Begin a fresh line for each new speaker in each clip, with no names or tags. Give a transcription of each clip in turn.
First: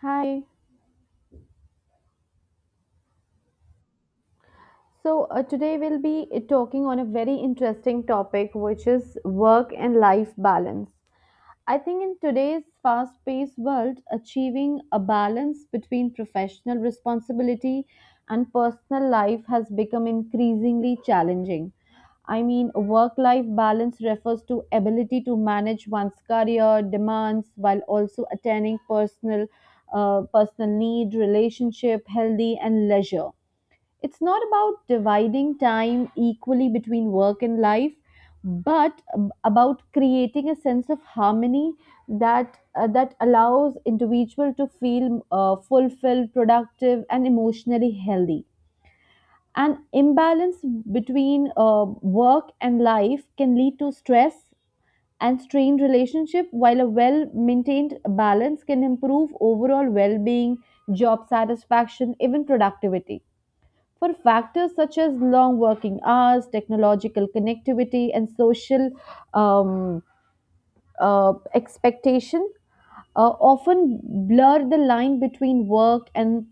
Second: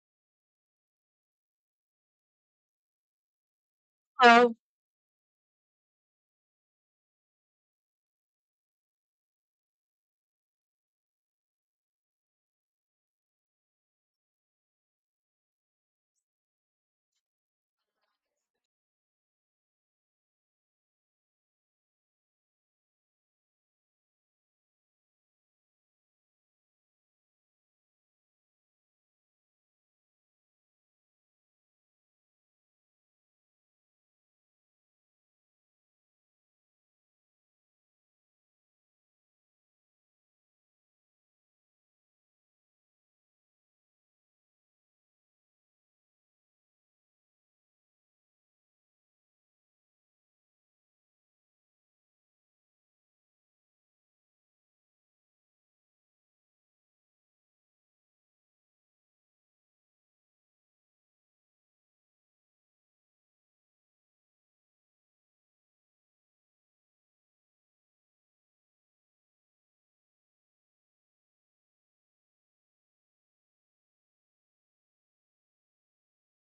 Hi.
So,
So today we'll be talking on a very interesting topic, which is work and life balance. I think in today's fast paced world, achieving a balance between professional responsibility and personal life has become increasingly challenging. I mean, work life balance refers to ability to manage one's career demands while also attaining personal need, relationship, healthy and leisure. It's not about dividing time equally between work and life, but about creating a sense of harmony that allows individual to feel fulfilled, productive, and emotionally healthy. An imbalance between work and life can lead to stress and strained relationship, while a well-maintained balance can improve overall well-being, job satisfaction, even productivity for factors such as long working hours, technological connectivity, and social um, expectation often blur the line between work and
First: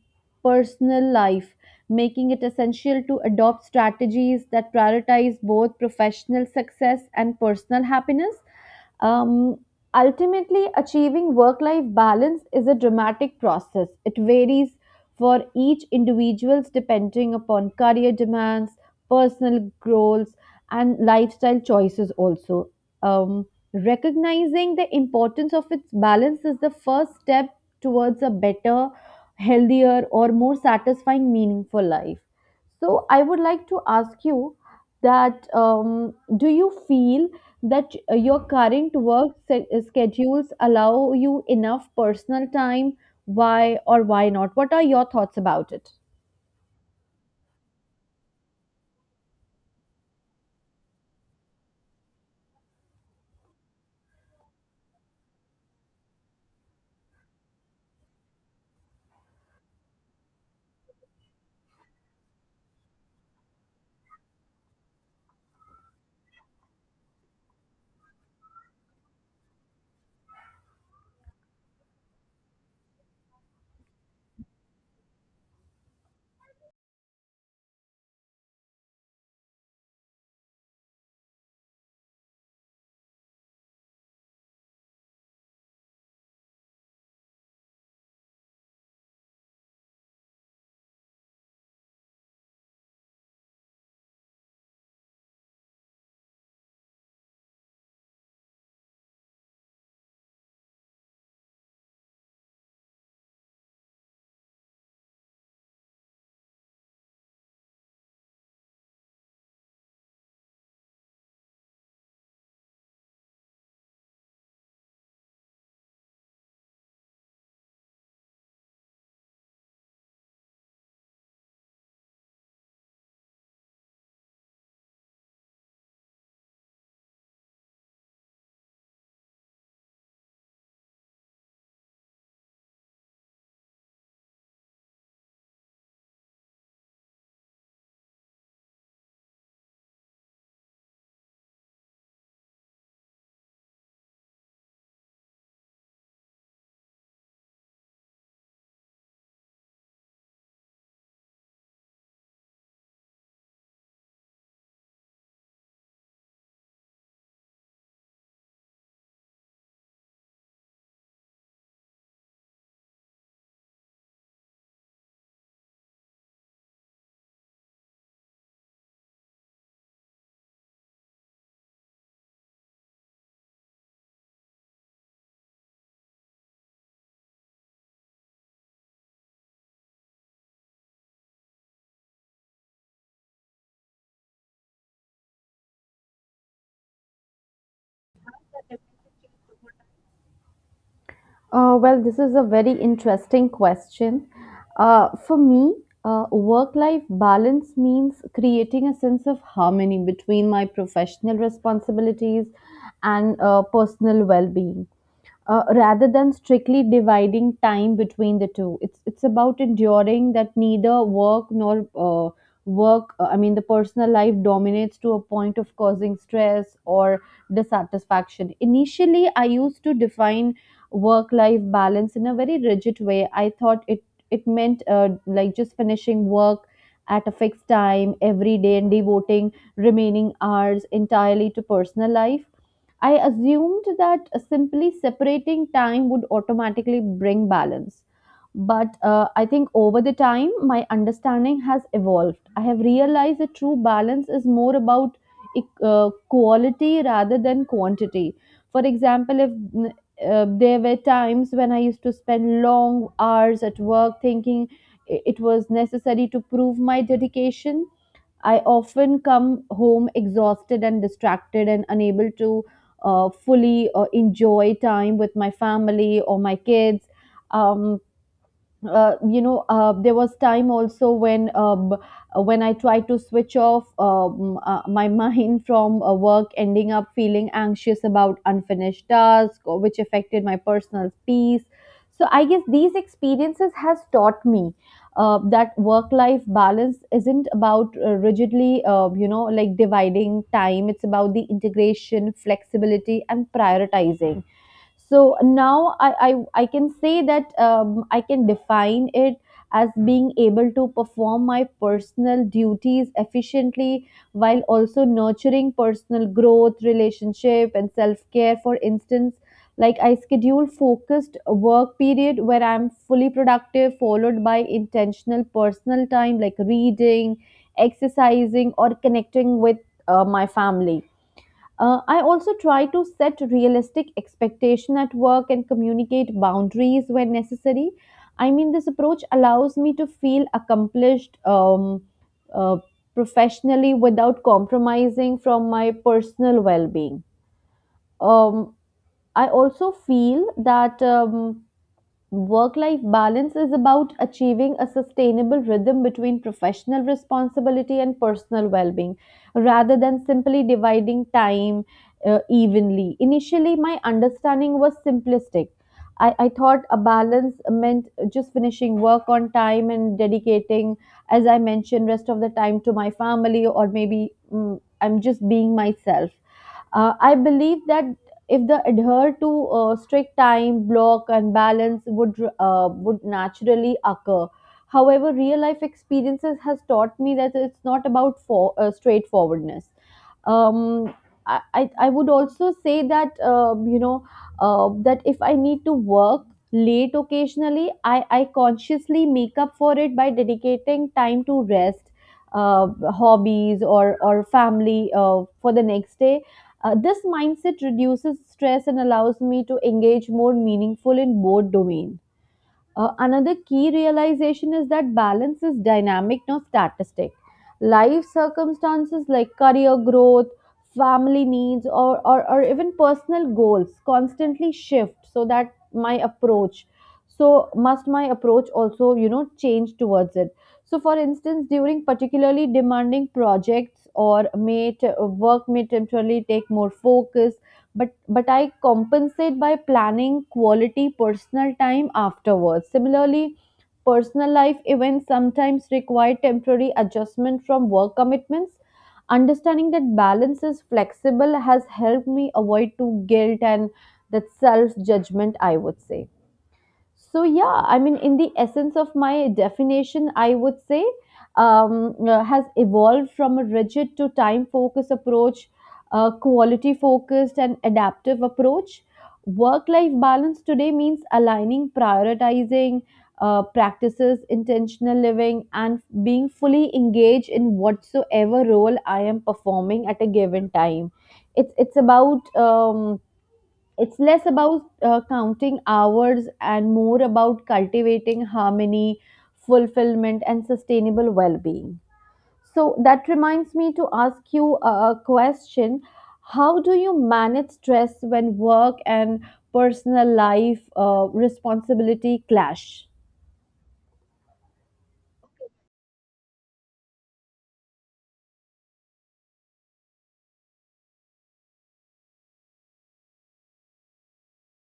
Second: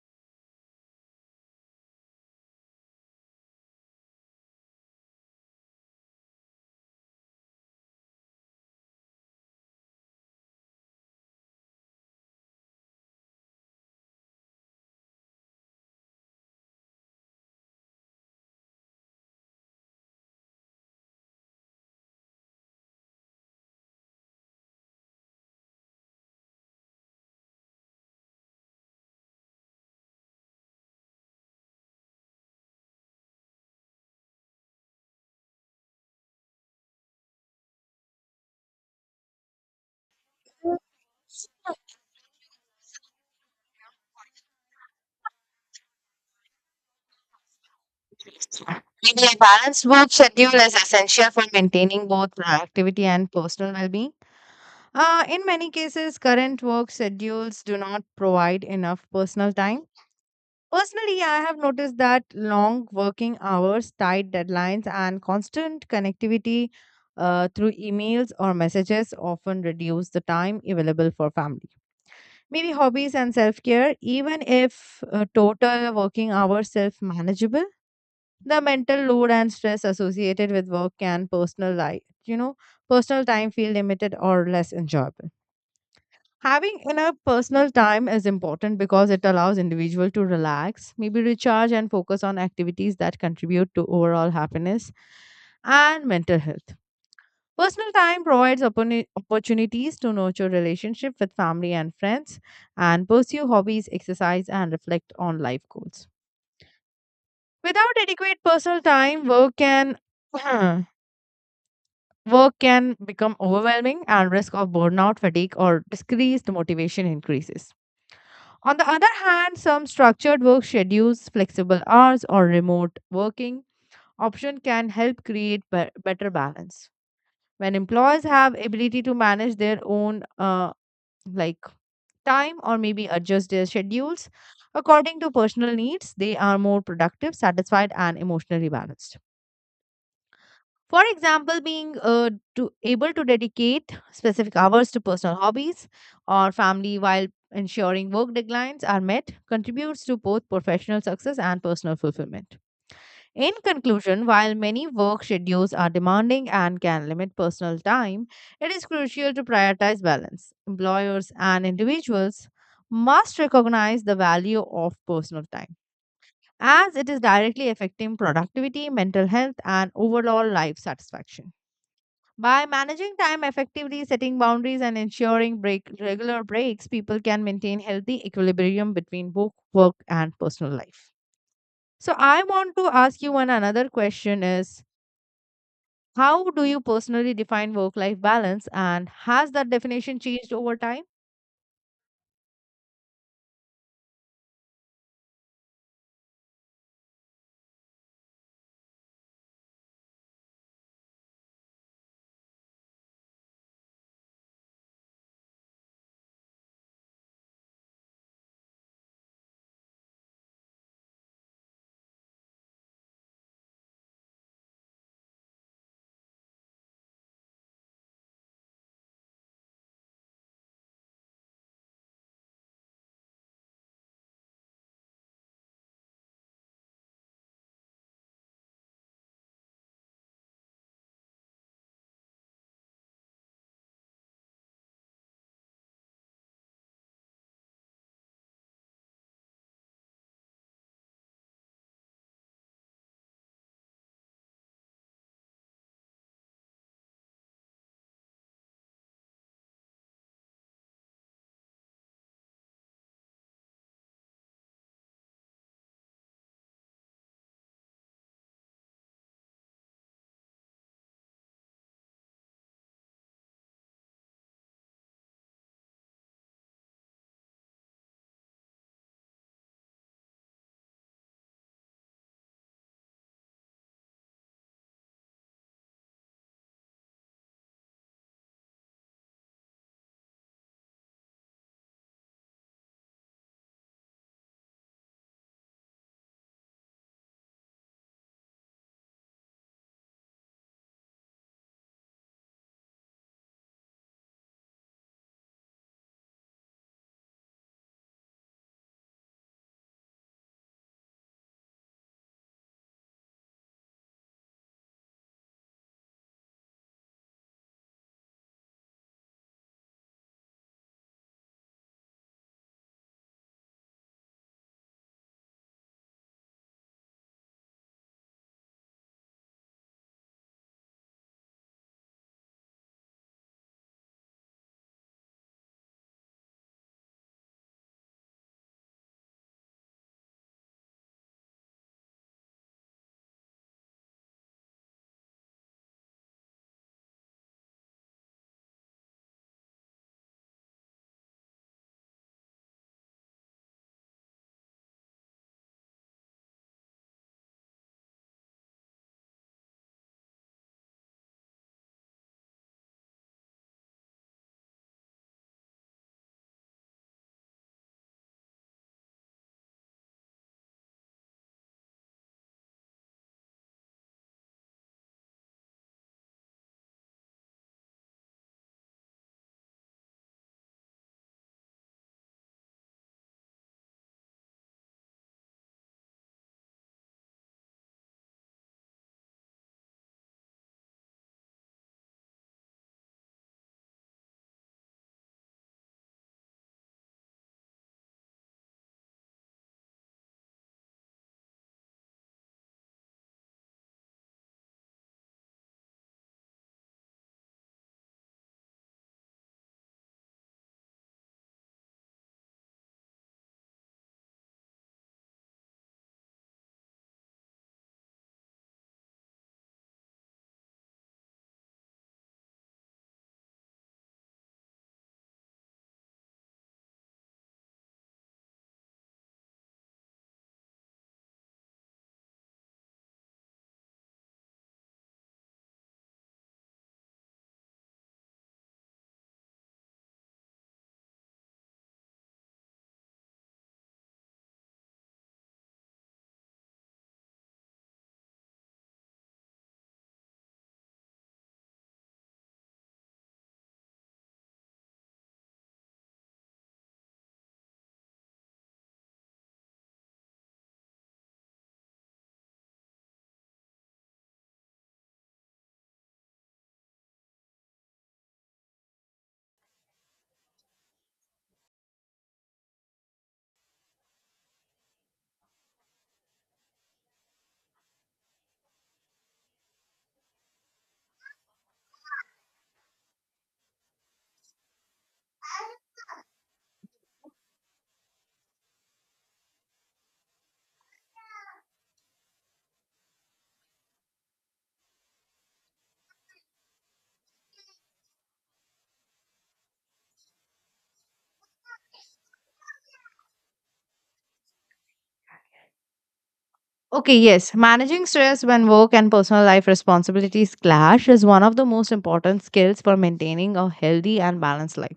personal life, making it essential to adopt strategies that prioritize both professional success and personal happiness. Um, Ultimately, achieving work life balance is a dramatic process. It varies for each individual's depending upon career demands, personal goals, and lifestyle choices also. Um, Recognizing the importance of its balance is the first step towards a better, healthier, or more satisfying, meaningful life. So, I would like to ask you that do you feel that your current schedules allow you enough personal time? Why or why not? What are your thoughts about it?
maybe a balanced work schedule is essential for maintaining both productivity and personal well-being. In many cases, current work schedules do not provide enough personal time. Personally, I have noticed that long working hours, tight deadlines, and constant connectivity through emails or messages often reduce the time available for family. Maybe hobbies and self care, even if total working hours self manageable, the mental load and stress associated with work can personal life, you know personal time feel limited or less enjoyable. Having enough personal time is important because it allows individual to relax, maybe recharge, and focus on activities that contribute to overall happiness and mental health. Personal time provides opportunities to nurture relationship with family and friends, and pursue hobbies, exercise, and reflect on life goals. Without adequate personal time, work can work can become overwhelming, and risk of burnout, fatigue, or decreased motivation increases. On the other hand, some structured work schedules, flexible hours, or remote working option can help create better balance. When employees have ability to manage their own like time, or maybe adjust their schedules according to personal needs, they are more productive, satisfied, and emotionally balanced. For example, being to able to dedicate specific hours to personal hobbies or family while ensuring work deadlines are met contributes to both professional success and personal fulfillment. In conclusion, while many work schedules are demanding and can limit personal time, it is crucial to prioritize balance. Employers and individuals must recognize the value of personal time as it is directly affecting productivity, mental health, and overall life satisfaction. By managing time effectively, setting boundaries, and ensuring regular breaks, people can maintain healthy equilibrium between both work and personal life. So, I want to ask you one another question is, how do you personally define work life balance, and has that definition changed over time?
Well, this is a very interesting question. For me, work life balance means creating a sense of harmony between my professional responsibilities and personal well being, rather than strictly dividing time between the two. It's about enduring that neither work nor work I mean the personal life dominates to a point of causing stress or dissatisfaction. Initially I used to define work life balance in a very rigid way. I thought it meant like just finishing work at a fixed time every day and devoting remaining hours entirely to personal life. I assumed that simply separating time would automatically bring balance. But I think over the time, my understanding has evolved. I have realized that true balance is more about quality rather than quantity. For example, if mm, there were times when I used to spend long hours at work thinking it was necessary to prove my dedication. I often come home exhausted and distracted and unable to fully enjoy time with my family or my kids. Um, there was time also when I tried to switch off my mind from work, ending up feeling anxious about unfinished tasks, or which affected my personal peace. So I guess these experiences has taught me that work-life balance isn't about rigidly, like dividing time. It's about the integration, flexibility, and prioritizing. So now I can say that I can define it as being able to perform my personal duties efficiently while also nurturing personal growth relationship and self care. For instance, like I schedule focused work period where I'm fully productive, followed by intentional personal time like reading, exercising, or connecting with my family. I also try to set realistic expectation at work and communicate boundaries when necessary. I mean, this approach allows me to feel accomplished uh, professionally without compromising from my personal well-being. Um, I also feel that work life balance is about achieving a sustainable rhythm between professional responsibility and personal well being rather than simply dividing time evenly. Initially, my understanding was simplistic. I thought a balance meant just finishing work on time and dedicating, as I mentioned, rest of the time to my family, or I'm just being myself. I believe that if they adhere to strict time block and balance would naturally occur. However, real life experiences has taught me that it's not about for straightforwardness. Um, I, I I would also say that that if I need to work late occasionally, I consciously make up for it by dedicating time to rest, uh, hobbies or family for the next day. This mindset reduces stress and allows me to engage more meaningful in both domains. Another key realization is that balance is dynamic, not statistic. Life circumstances like career growth, family needs, or even personal goals constantly shift. So must my approach also, you know, change towards it. So, for instance, during particularly demanding projects or work may temporarily take more focus, but I compensate by planning quality personal time afterwards. Similarly, personal life events sometimes require temporary adjustment from work commitments. Understanding that balance is flexible has helped me avoid too guilt and that self judgment, I would say. So, yeah, I mean, in the essence of my definition, I would say, has evolved from a rigid to time focused approach, quality focused, and adaptive approach. Work life balance today means aligning, prioritizing practices, intentional living, and being fully engaged in whatsoever role I am performing at a given time. It's about it's less about counting hours and more about cultivating harmony, fulfillment, and sustainable well being. So that reminds me to ask you a question. How do you manage stress when work and personal life responsibility clash?
Okay, yes. Managing stress when work and personal life responsibilities clash is one of the most important skills for maintaining a healthy and balanced life.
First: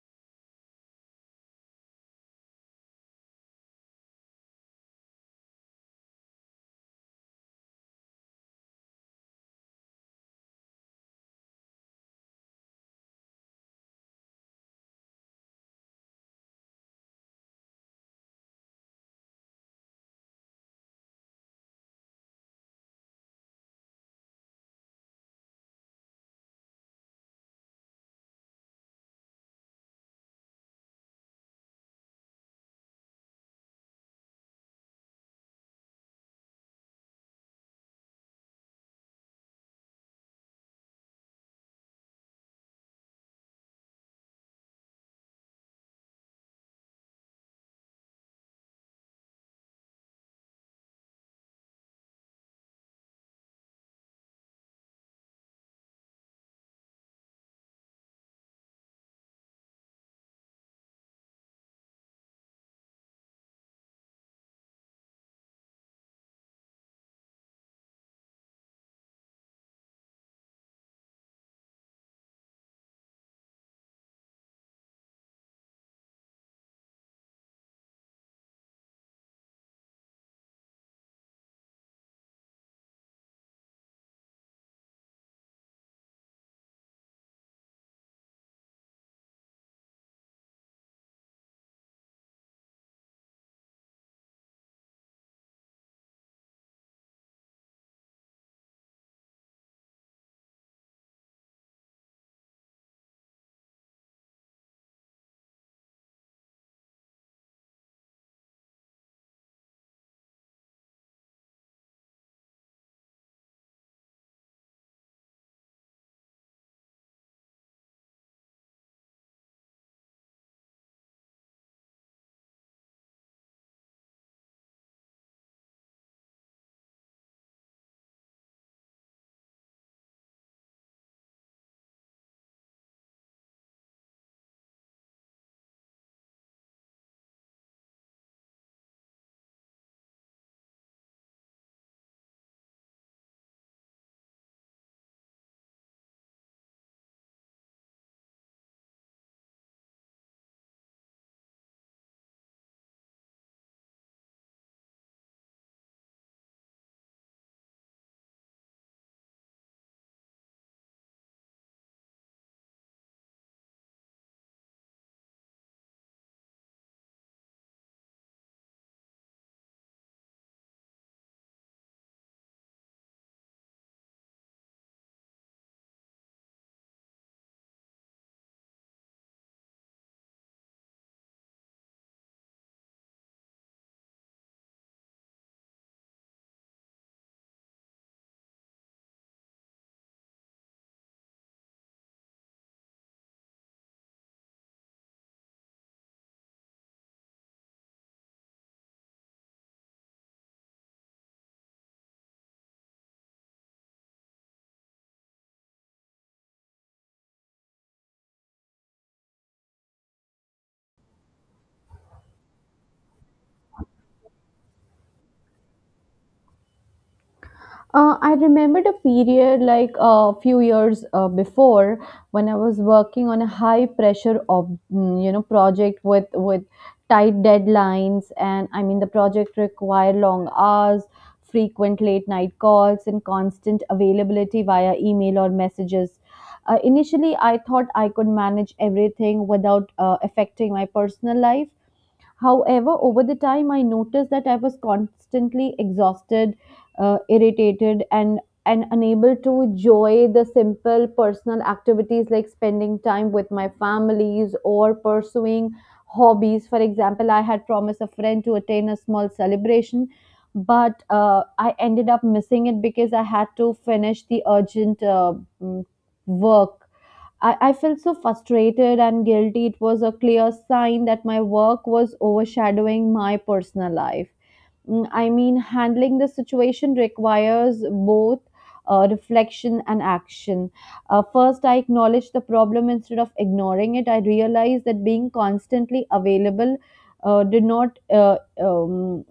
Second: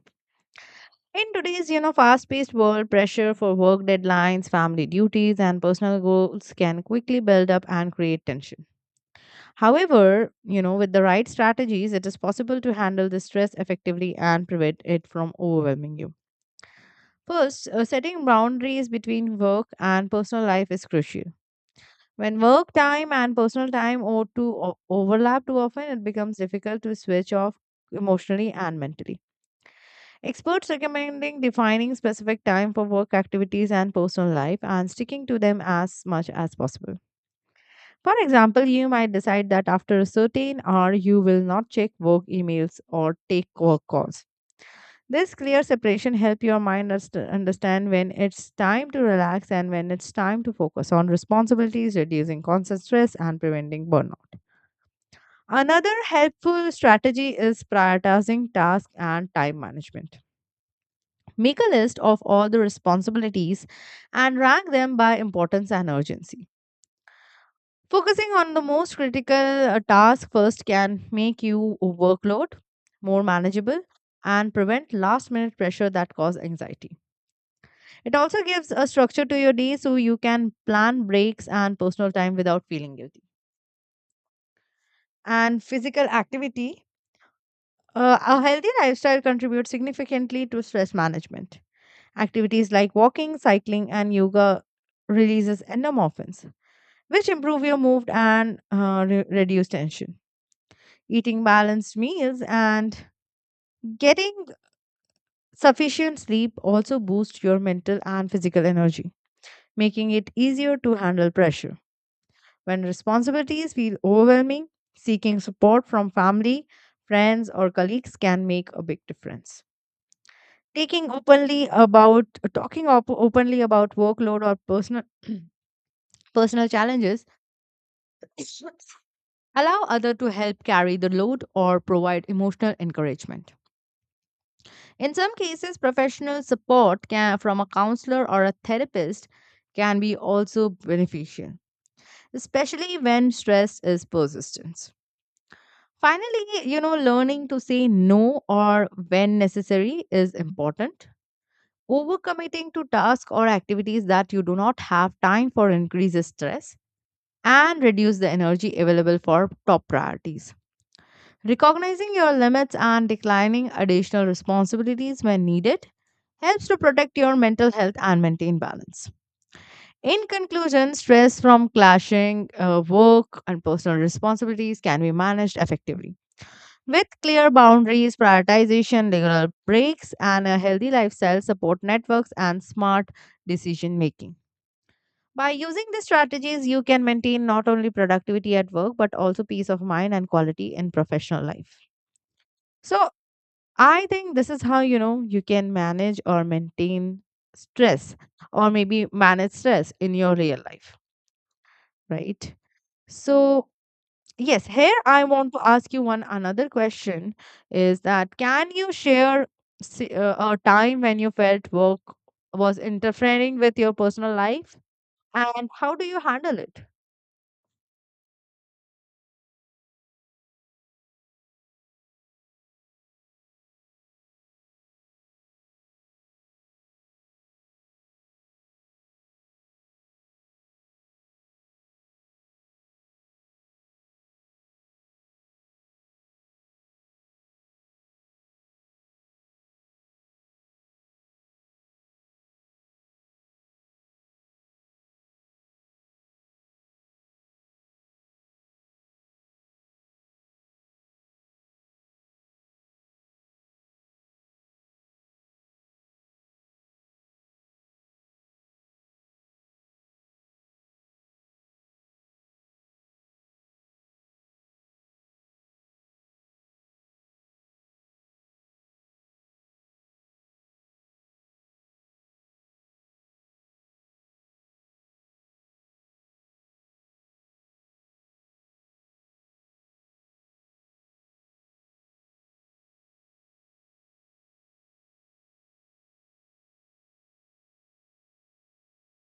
In today's, you know, fast-paced world, pressure for work deadlines, family duties, and personal goals can quickly build up and create tension. However, you know, with the right strategies, it is possible to handle the stress effectively and prevent it from overwhelming you. First, setting boundaries between work and personal life is crucial. When work time and personal time or to overlap too often, it becomes difficult to switch off emotionally and mentally. Experts recommending defining specific time for work activities and personal life, and sticking to them as much as possible. For example, you might decide that after a certain hour you will not check work emails or take work calls. This clear separation helps your mind understand when it's time to relax and when it's time to focus on responsibilities, reducing constant stress and preventing burnout. Another helpful strategy is prioritizing tasks and time management. Make a list of all the responsibilities and rank them by importance and urgency. Focusing on the most critical task first can make your workload more manageable and prevent last minute pressure that cause anxiety. It also gives a structure to your day so you can plan breaks and personal time without feeling guilty. And physical activity. A healthy lifestyle contributes significantly to stress management. Activities like walking, cycling, and yoga releases endorphins, which improve your mood and reduce tension. Eating balanced meals and getting sufficient sleep also boost your mental and physical energy, making it easier to handle pressure. When responsibilities feel overwhelming, seeking support from family, friends, or colleagues can make a big difference. Taking openly about openly about workload or personal challenges allow other to help carry the load or provide emotional encouragement. In some cases, professional support can, from a counselor or a therapist, can be also beneficial, especially when stress is persistent. Finally, you know, learning to say no or when necessary is important. Overcommitting to tasks or activities that you do not have time for increases stress and reduce the energy available for top priorities. Recognizing your limits and declining additional responsibilities when needed helps to protect your mental health and maintain balance. In conclusion, stress from clashing work and personal responsibilities can be managed effectively. With clear boundaries, prioritization, regular breaks, and a healthy lifestyle, support networks, and smart decision making. By using these strategies, you can maintain not only productivity at work but also peace of mind and quality in professional life. So, I think this is how you know you can manage or maintain stress, or maybe manage stress in your real life, right? So, yes, here I want to ask you one another question is that, can you share a time when you felt work was interfering with your personal life, and how do you handle it?
I remembered a period like a few years before when I was working on a high pressure of you know, project with tight deadlines. And I mean the project required long hours, frequent late night calls, and constant availability via email or messages. Initially, I thought I could manage everything without affecting my personal life. However, over the time, I noticed that I was constantly exhausted, irritated, and unable to enjoy the simple personal activities like spending time with my families or pursuing hobbies. For example, I had promised a friend to attend a small celebration, but I ended up missing it because I had to finish the urgent mm, work. I felt so frustrated and guilty. It was a clear sign that my work was overshadowing my personal life. I mean, handling the situation requires both reflection and action. First, I acknowledge the problem instead of ignoring it. I realize that being constantly available did not um,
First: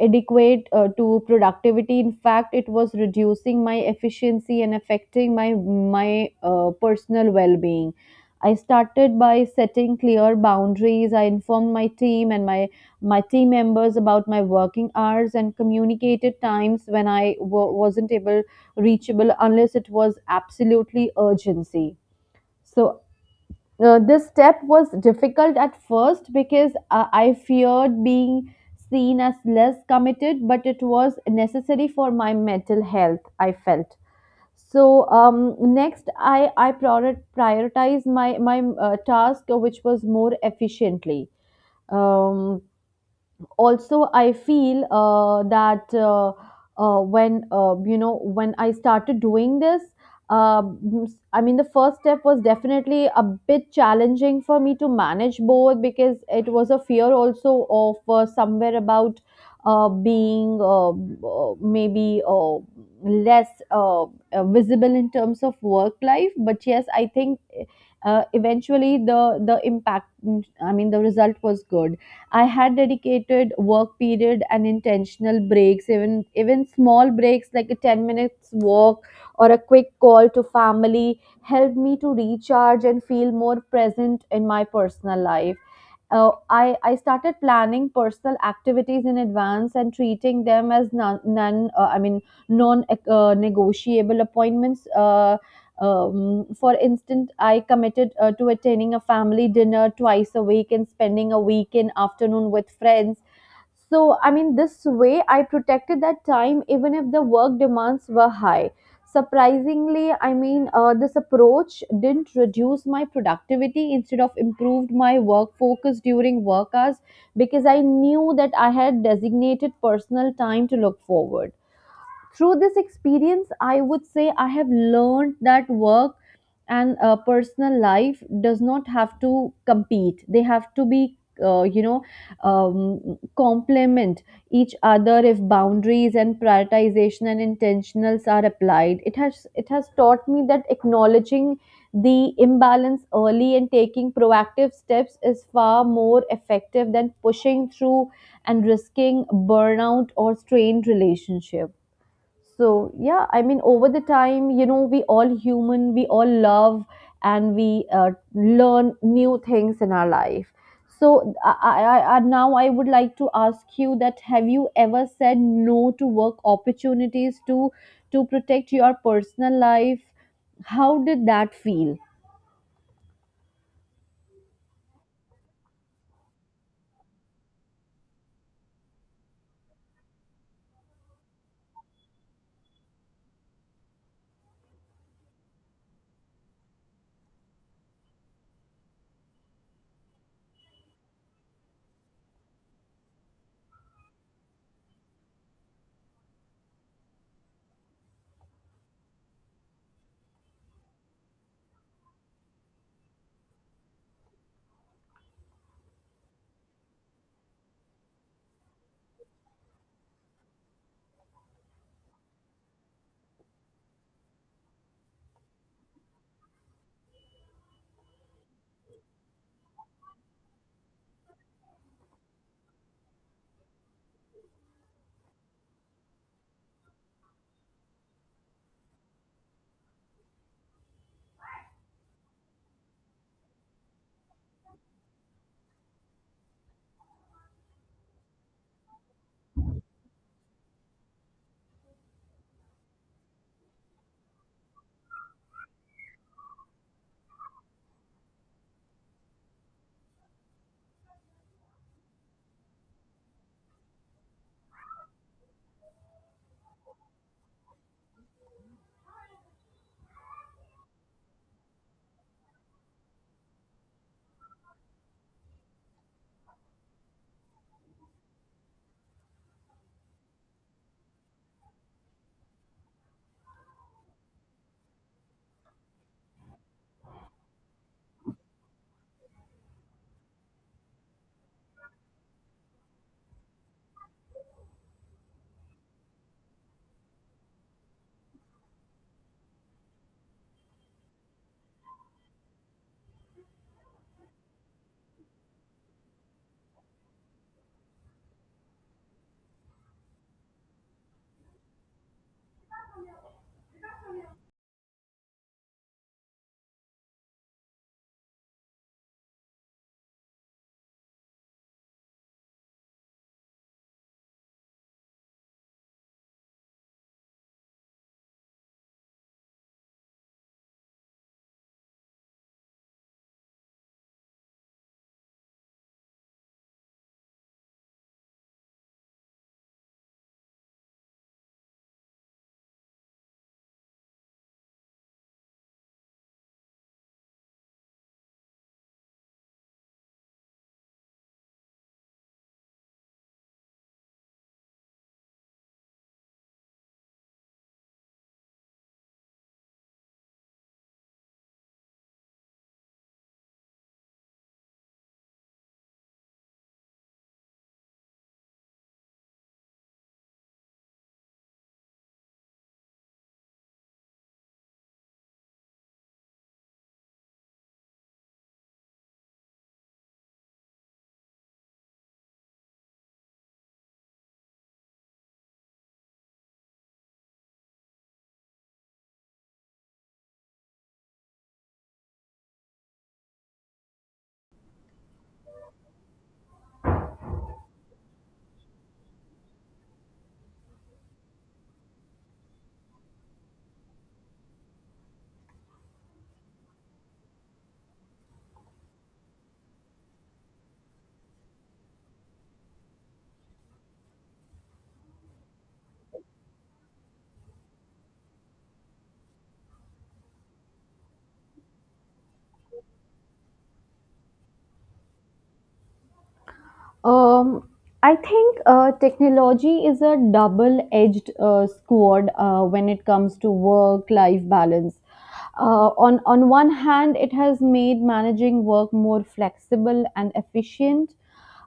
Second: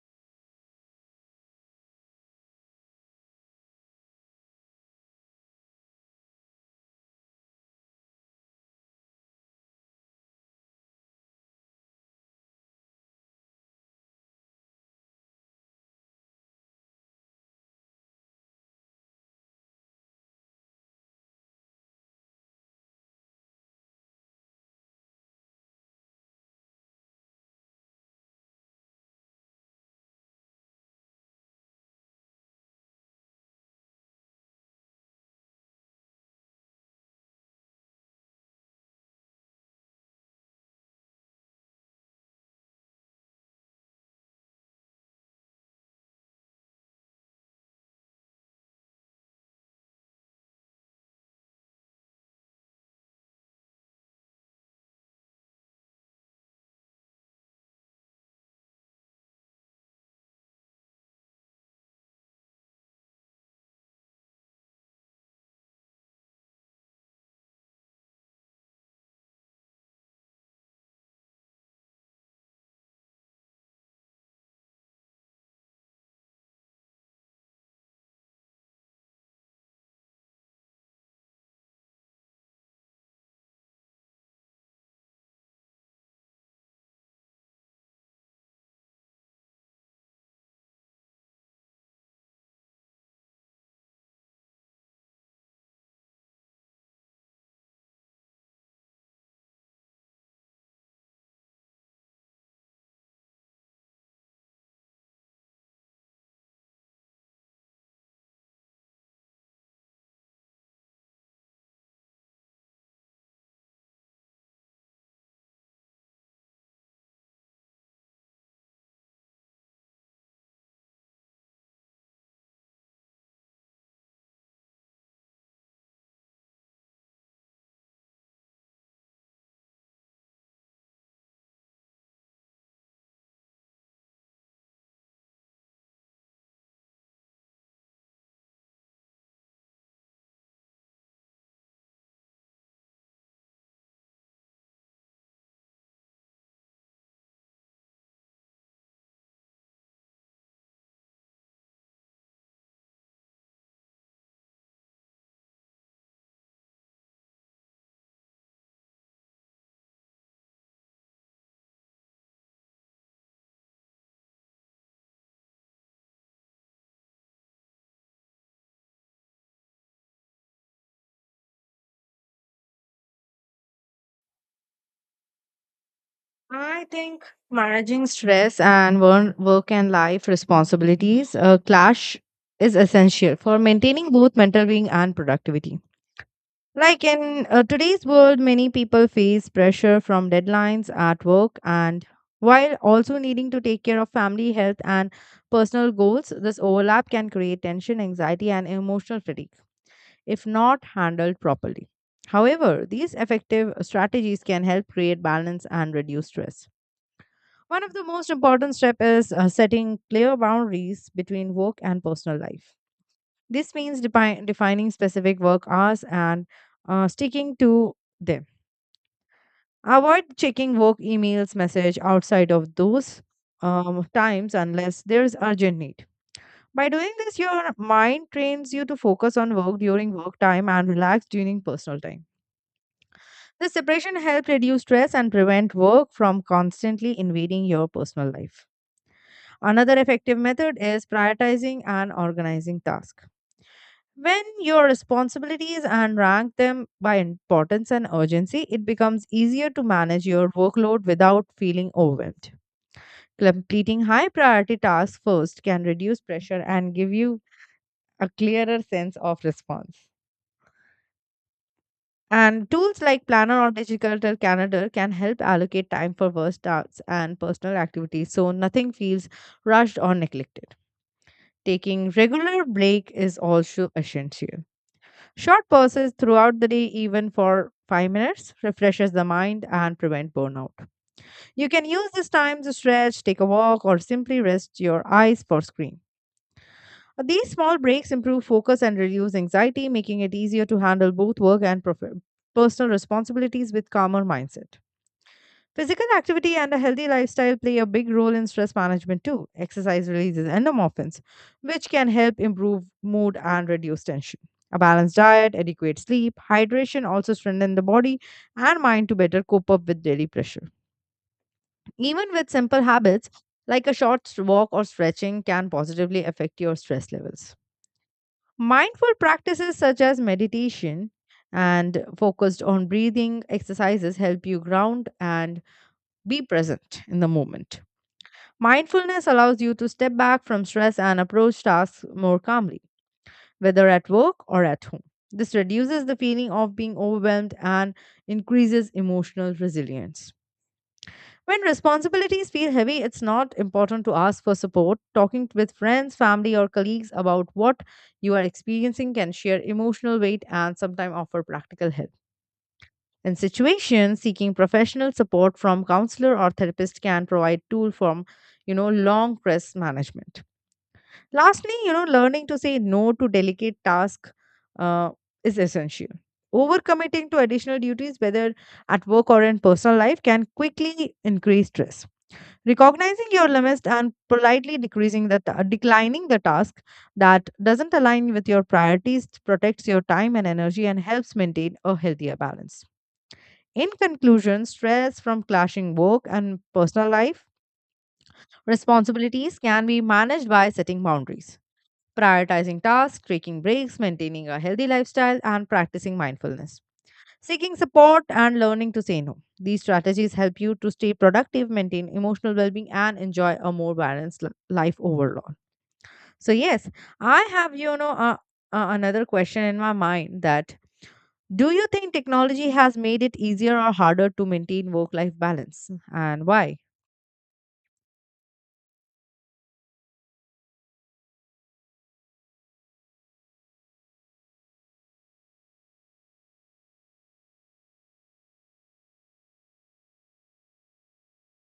adequate to productivity. In fact, it was reducing my efficiency and affecting my personal well-being. I started by setting clear boundaries. I informed my team and my team members about my working hours and communicated times when I wasn't able reachable unless it was absolutely urgency. So this step was difficult at first because I feared being seen as less committed, but it was necessary for my mental health. I felt so. Next I prioritize my task which was more efficiently. um, Also I feel that when you know, when I started doing this, uh, I mean the first step was definitely a bit challenging for me to manage both, because it was a fear also of somewhere about being maybe less visible in terms of work life. But yes, I think eventually the impact, I mean the result, was good. I had dedicated work period and intentional breaks, even small breaks like a 10 minutes walk or a quick call to family helped me to recharge and feel more present in my personal life. I started planning personal activities in advance and treating them as non, non I mean non negotiable appointments. For instance, I committed to attending a family dinner twice a week and spending a weekend afternoon with friends. So, I mean, this way I protected that time even if the work demands were high. Surprisingly, I mean, this approach didn't reduce my productivity, instead of improved my work focus during work hours because I knew that I had designated personal time to look forward. Through this experience I would say I have learned that work and personal life does not have to compete. They have to be, uh, you know complement each other, if boundaries and prioritization and intentionals are applied. It has taught me that acknowledging the imbalance early and taking proactive steps is far more effective than pushing through and risking burnout or strained relationship. So, yeah, I mean, over the time, you know, we all human, we all love, and we learn new things in our life. So, now I would like to ask you that have you ever said no to work opportunities to protect your personal life? How did that feel?
I think managing stress and work and life responsibilities clash is essential for maintaining both mental being and productivity. Like in today's world, many people face pressure from deadlines at work and while also needing to take care of family health and personal goals, this overlap can create tension, anxiety, and emotional fatigue if not handled properly. However, these effective strategies can help create balance and reduce stress. One of the most important steps is setting clear boundaries between work and personal life. This means defining specific work hours and sticking to them. Avoid checking work emails message outside of those times unless there's urgent need. By doing this, your mind trains you to focus on work during work time and relax during personal time. This separation helps reduce stress and prevent work from constantly invading your personal life. Another effective method is prioritizing and organizing tasks. When your responsibilities and rank them by importance and urgency, it becomes easier to manage your workload without feeling overwhelmed. Completing high priority tasks first can reduce pressure and give you a clearer sense of response. And tools like Planner or Digital Calendar can help allocate time for work tasks and personal activities so nothing feels rushed or neglected. Taking regular break is also essential. Short pauses throughout the day, even for 5 minutes, refreshes the mind and prevent burnout. You can use this time to stretch, take a walk, or simply rest your eyes for screen. These small breaks improve focus and reduce anxiety, making it easier to handle both work and personal responsibilities with calmer mindset. Physical activity and a healthy lifestyle play a big role in stress management too. Exercise releases endorphins, which can help improve mood and reduce tension. A balanced diet, adequate sleep, hydration also strengthen the body and mind to better cope up with daily pressure. Even with simple habits like a short walk or stretching can positively affect your stress levels. Mindful practices such as meditation and focused on breathing exercises help you ground and be present in the moment. Mindfulness allows you to step back from stress and approach tasks more calmly, whether at work or at home. This reduces the feeling of being overwhelmed and increases emotional resilience. When responsibilities feel heavy, it's not important to ask for support. Talking with friends, family, or colleagues about what you are experiencing can share emotional weight and sometimes offer practical help. In situations, seeking professional support from counselor or therapist can provide tool from, you know, long stress management. Lastly, you know, learning to say no to delicate tasks uh, is essential. Overcommitting to additional duties, whether at work or in personal life, can quickly increase stress. Recognizing your limits and politely declining the task that doesn't align with your priorities protects your time and energy and helps maintain a healthier balance. In conclusion, stress from clashing work and personal life responsibilities can be managed by setting boundaries, prioritizing tasks, taking breaks, maintaining a healthy lifestyle, and practicing mindfulness, seeking support, and learning to say no. These strategies help you to stay productive, maintain emotional well being, and enjoy a more balanced life overall. So, yes, I have, you know, another question in my mind that, do you think technology has made it easier or harder to maintain work life balance, and why?
Um, I think technology is a double edged sword when it comes to work life balance. On one hand, it has made managing work more flexible and efficient.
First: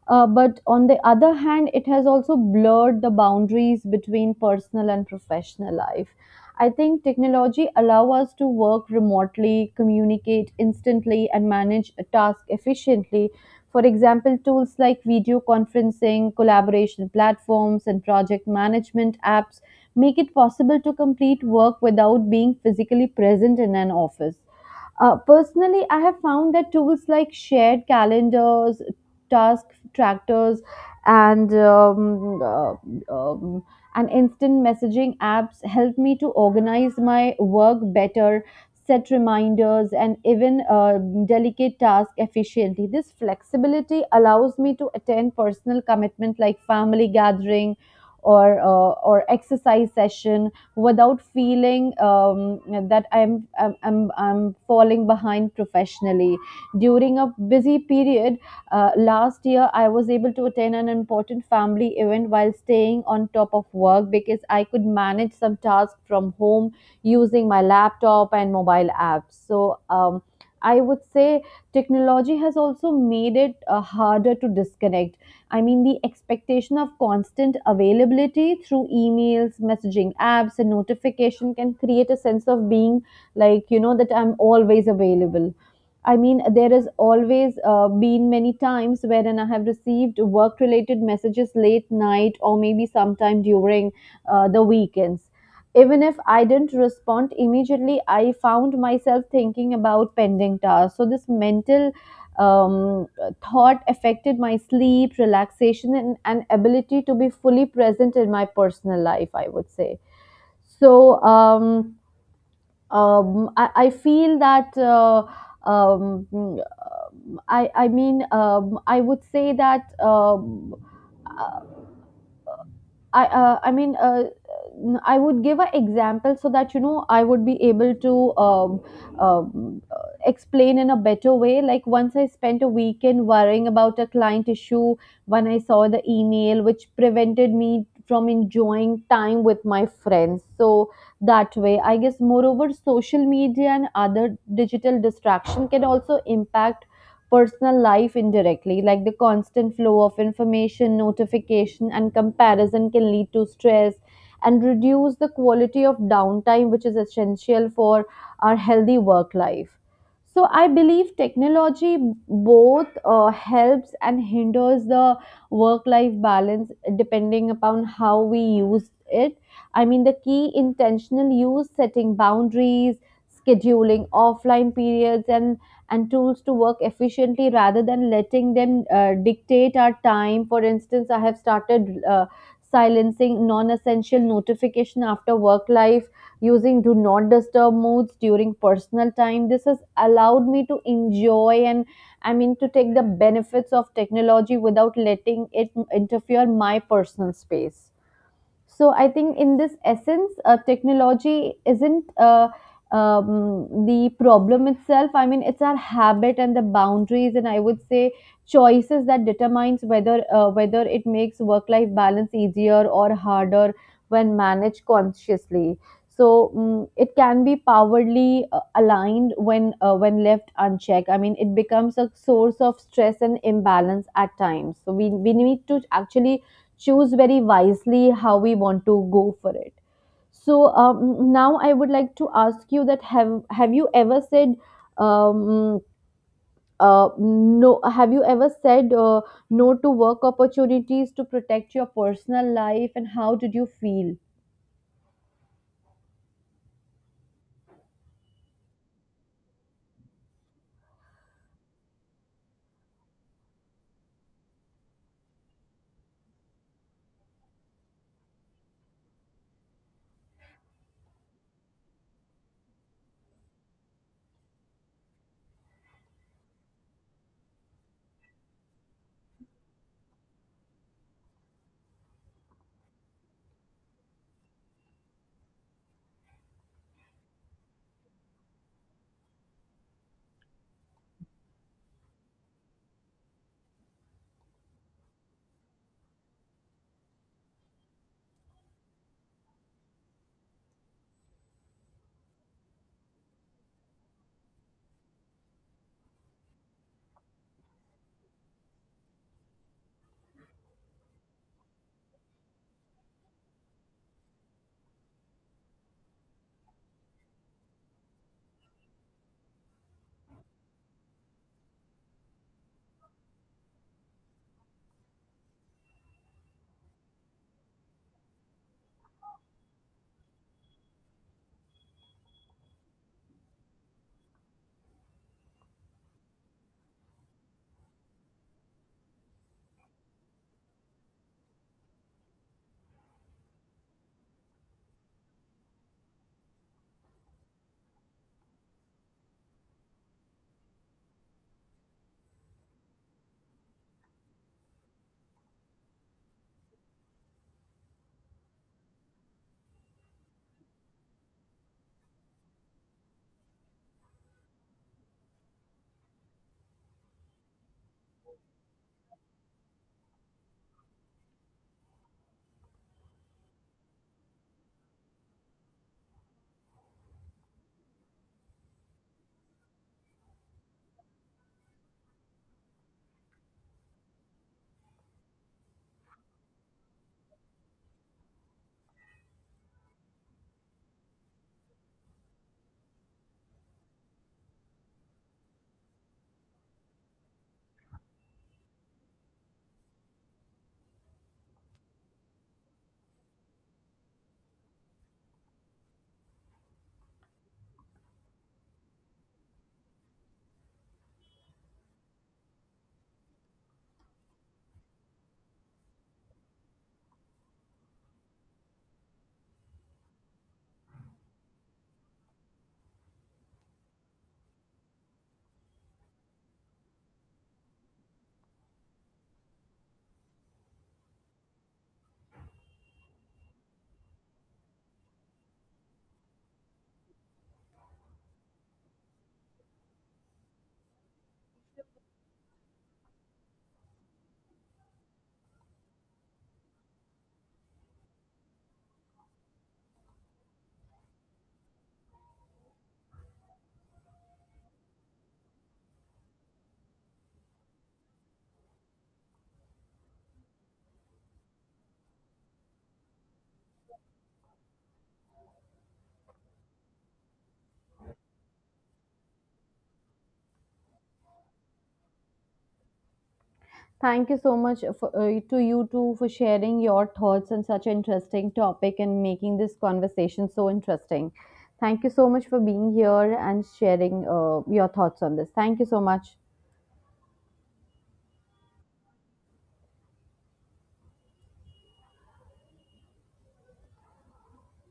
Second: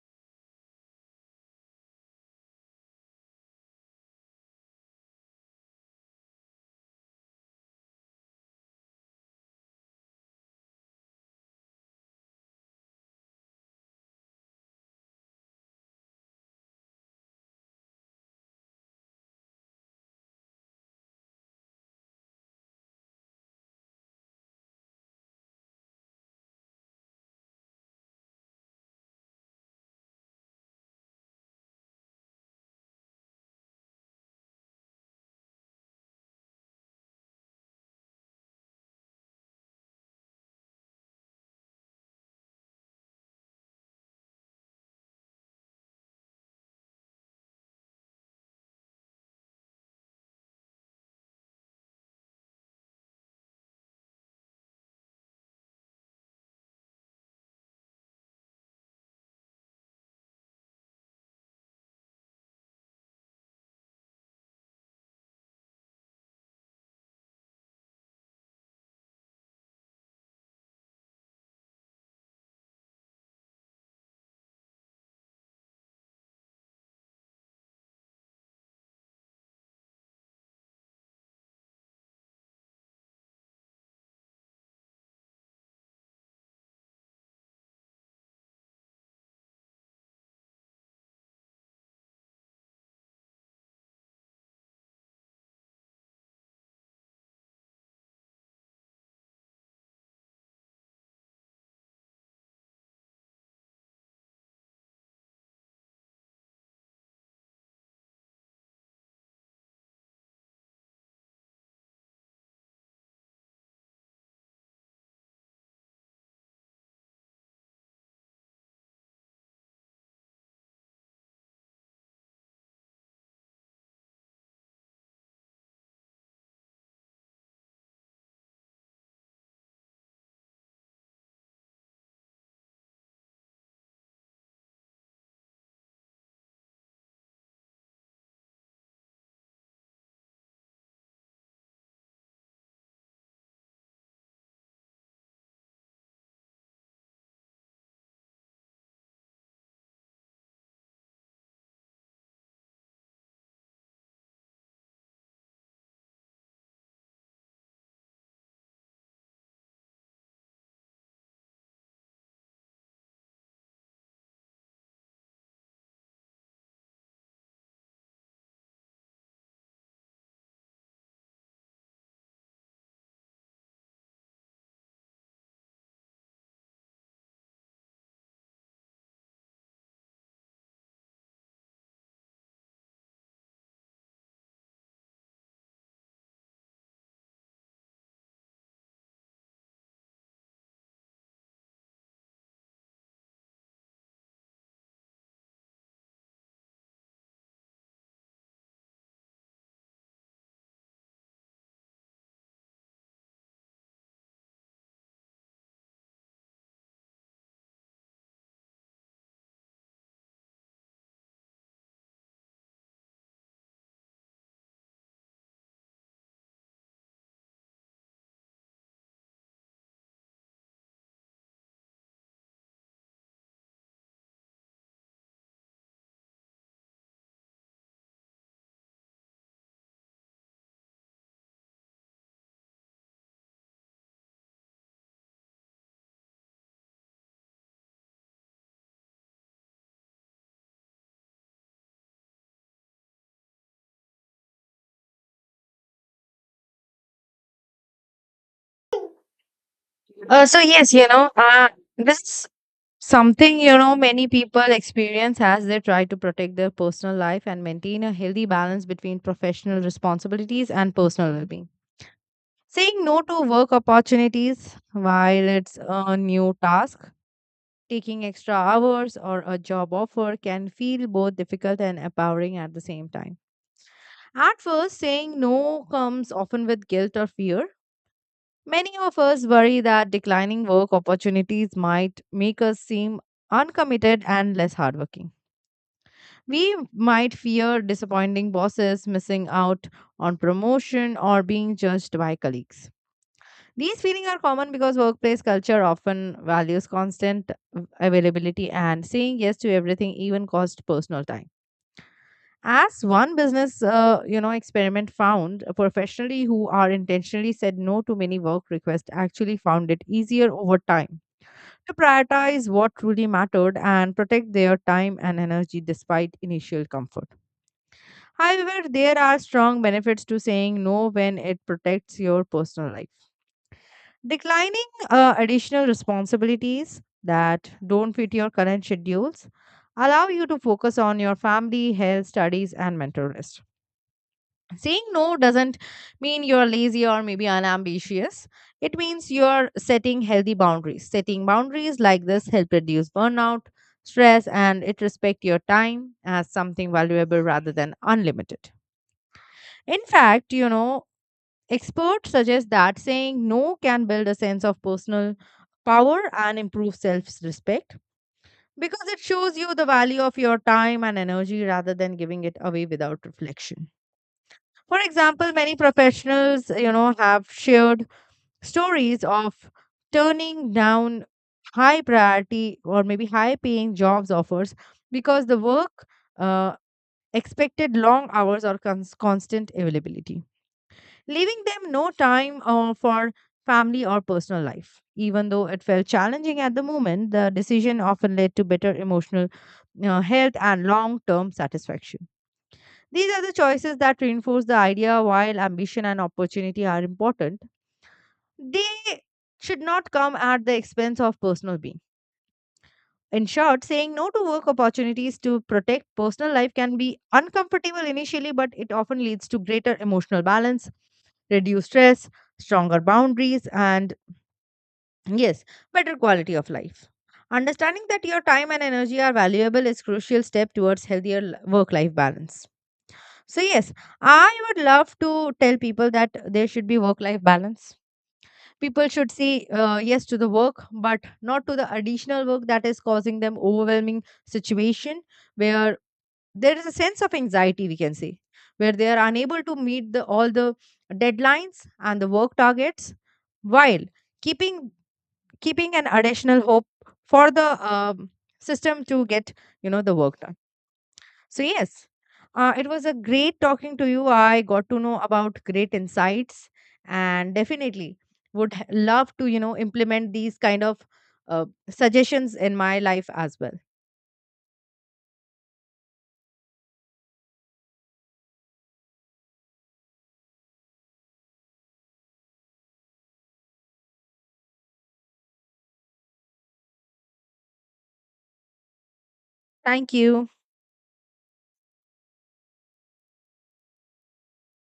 But on the other hand, it has also blurred the boundaries between personal and professional life. I think technology allow us to work remotely, communicate instantly, and manage a task efficiently, for example, tools like video conferencing, collaboration platforms, and project management apps make it possible to complete work without being physically present in an office. Personally, I have found that tools like shared calendars, task trackers, and um, uh, um, and instant messaging apps help me to organize my work better, set reminders, and even delicate tasks efficiently. This flexibility allows me to attend personal commitment like family gathering or exercise session without feeling that I'm falling behind professionally. During a busy period last year, I was able to attend an important family event while staying on top of work because I could manage some tasks from home using my laptop and mobile apps. So I would say technology has also made it harder to disconnect. I mean, the expectation of constant availability through emails, messaging apps, and notification can create a sense of being, like, you know, that I'm always available. I mean, there has always been many times wherein I have received work related messages late night or maybe sometime during the weekends. Even if I didn't respond immediately, I found myself thinking about pending tasks. So this mental um, thought affected my sleep, relaxation, and ability to be fully present in my personal life, I would say. so um, I feel that um, mm, I mean, I would say that, I mean, I would give an example so that you know I would be able to um, uh, explain in a better way. Like once I spent a weekend worrying about a client issue when I saw the email, which prevented me from enjoying time with my friends. So that way, I guess moreover, social media and other digital distraction can also impact personal life indirectly, like the constant flow of information, notification, and comparison can lead to stress and reduce the quality of downtime, which is essential for our healthy work life. So, I believe technology both helps and hinders the work life balance depending upon how we use it. I mean, the key intentional use, setting boundaries, scheduling offline periods, and tools to work efficiently rather than letting them dictate our time. For instance, I have started uh, silencing non-essential notification after work life, using do not disturb modes during personal time. This has allowed me to enjoy and, I mean, to take the benefits of technology without letting it interfere my personal space. So I think in this essence, technology isn't the problem itself. I mean, it's our habit and the boundaries, and I would say choices that determines whether whether it makes work life balance easier or harder when managed consciously. So it can be powerfully aligned when when left unchecked. I mean, it becomes a source of stress and imbalance at times. So we need to actually choose very wisely how we want to go for it. So now I would like to ask you that have you ever said um, no? Have you ever said no to work opportunities to protect your personal life, and how did you feel?
So yes, you know, this something, you know, many people experience as they try to protect their personal life and maintain a healthy balance between professional responsibilities and personal well being. Saying no to work opportunities while it's a new task, taking extra hours or a job offer can feel both difficult and empowering at the same time. At first, saying no comes often with guilt or fear. Many of us worry that declining work opportunities might make us seem uncommitted and less hardworking. We might fear disappointing bosses, missing out on promotion, or being judged by colleagues. These feelings are common because workplace culture often values constant availability and saying yes to everything, even cost personal time. As one business, you know, experiment found, professionally who are intentionally said no to many work requests actually found it easier over time to prioritize what truly mattered and protect their time and energy despite initial comfort. However, there are strong benefits to saying no when it protects your personal life. Declining additional responsibilities that don't fit your current schedules allow you to focus on your family, health, studies, and mental rest. Saying no doesn't mean you're lazy or maybe unambitious. It means you're setting healthy boundaries. Setting boundaries like this help reduce burnout, stress, and it respect your time as something valuable rather than unlimited. In fact, you know, experts suggest that saying no can build a sense of personal power and improve self respect because it shows you the value of your time and energy rather than giving it away without reflection. For example, many professionals, you know, have shared stories of turning down high priority or maybe high paying jobs offers because the work uh, expected long hours or constant availability, leaving them no time for family or personal life. Even though it felt challenging at the moment, the decision often led to better emotional health and long term satisfaction. These are the choices that reinforce the idea while ambition and opportunity are important, they should not come at the expense of personal being. In short, saying no to work opportunities to protect personal life can be uncomfortable initially, but it often leads to greater emotional balance, reduced stress, stronger boundaries, and yes, better quality of life. Understanding that your time and energy are valuable is crucial step towards healthier work life balance. So yes, I would love to tell people that there should be work life balance. People should say yes to the work, but not to the additional work that is causing them overwhelming situation where there is a sense of anxiety we can say, where they are unable to meet the all the deadlines and the work targets while keeping keeping an additional hope for the system to get, you know, the work done. So, yes, it was a great talking to you. I got to know about great insights and definitely would love to, you know, implement these kind of suggestions in my life as well.
Thank you so much for, to you too for sharing your thoughts on such an interesting topic and making this conversation so interesting. Thank you so much for being here and sharing your thoughts on this. Thank you so much.
Thank you.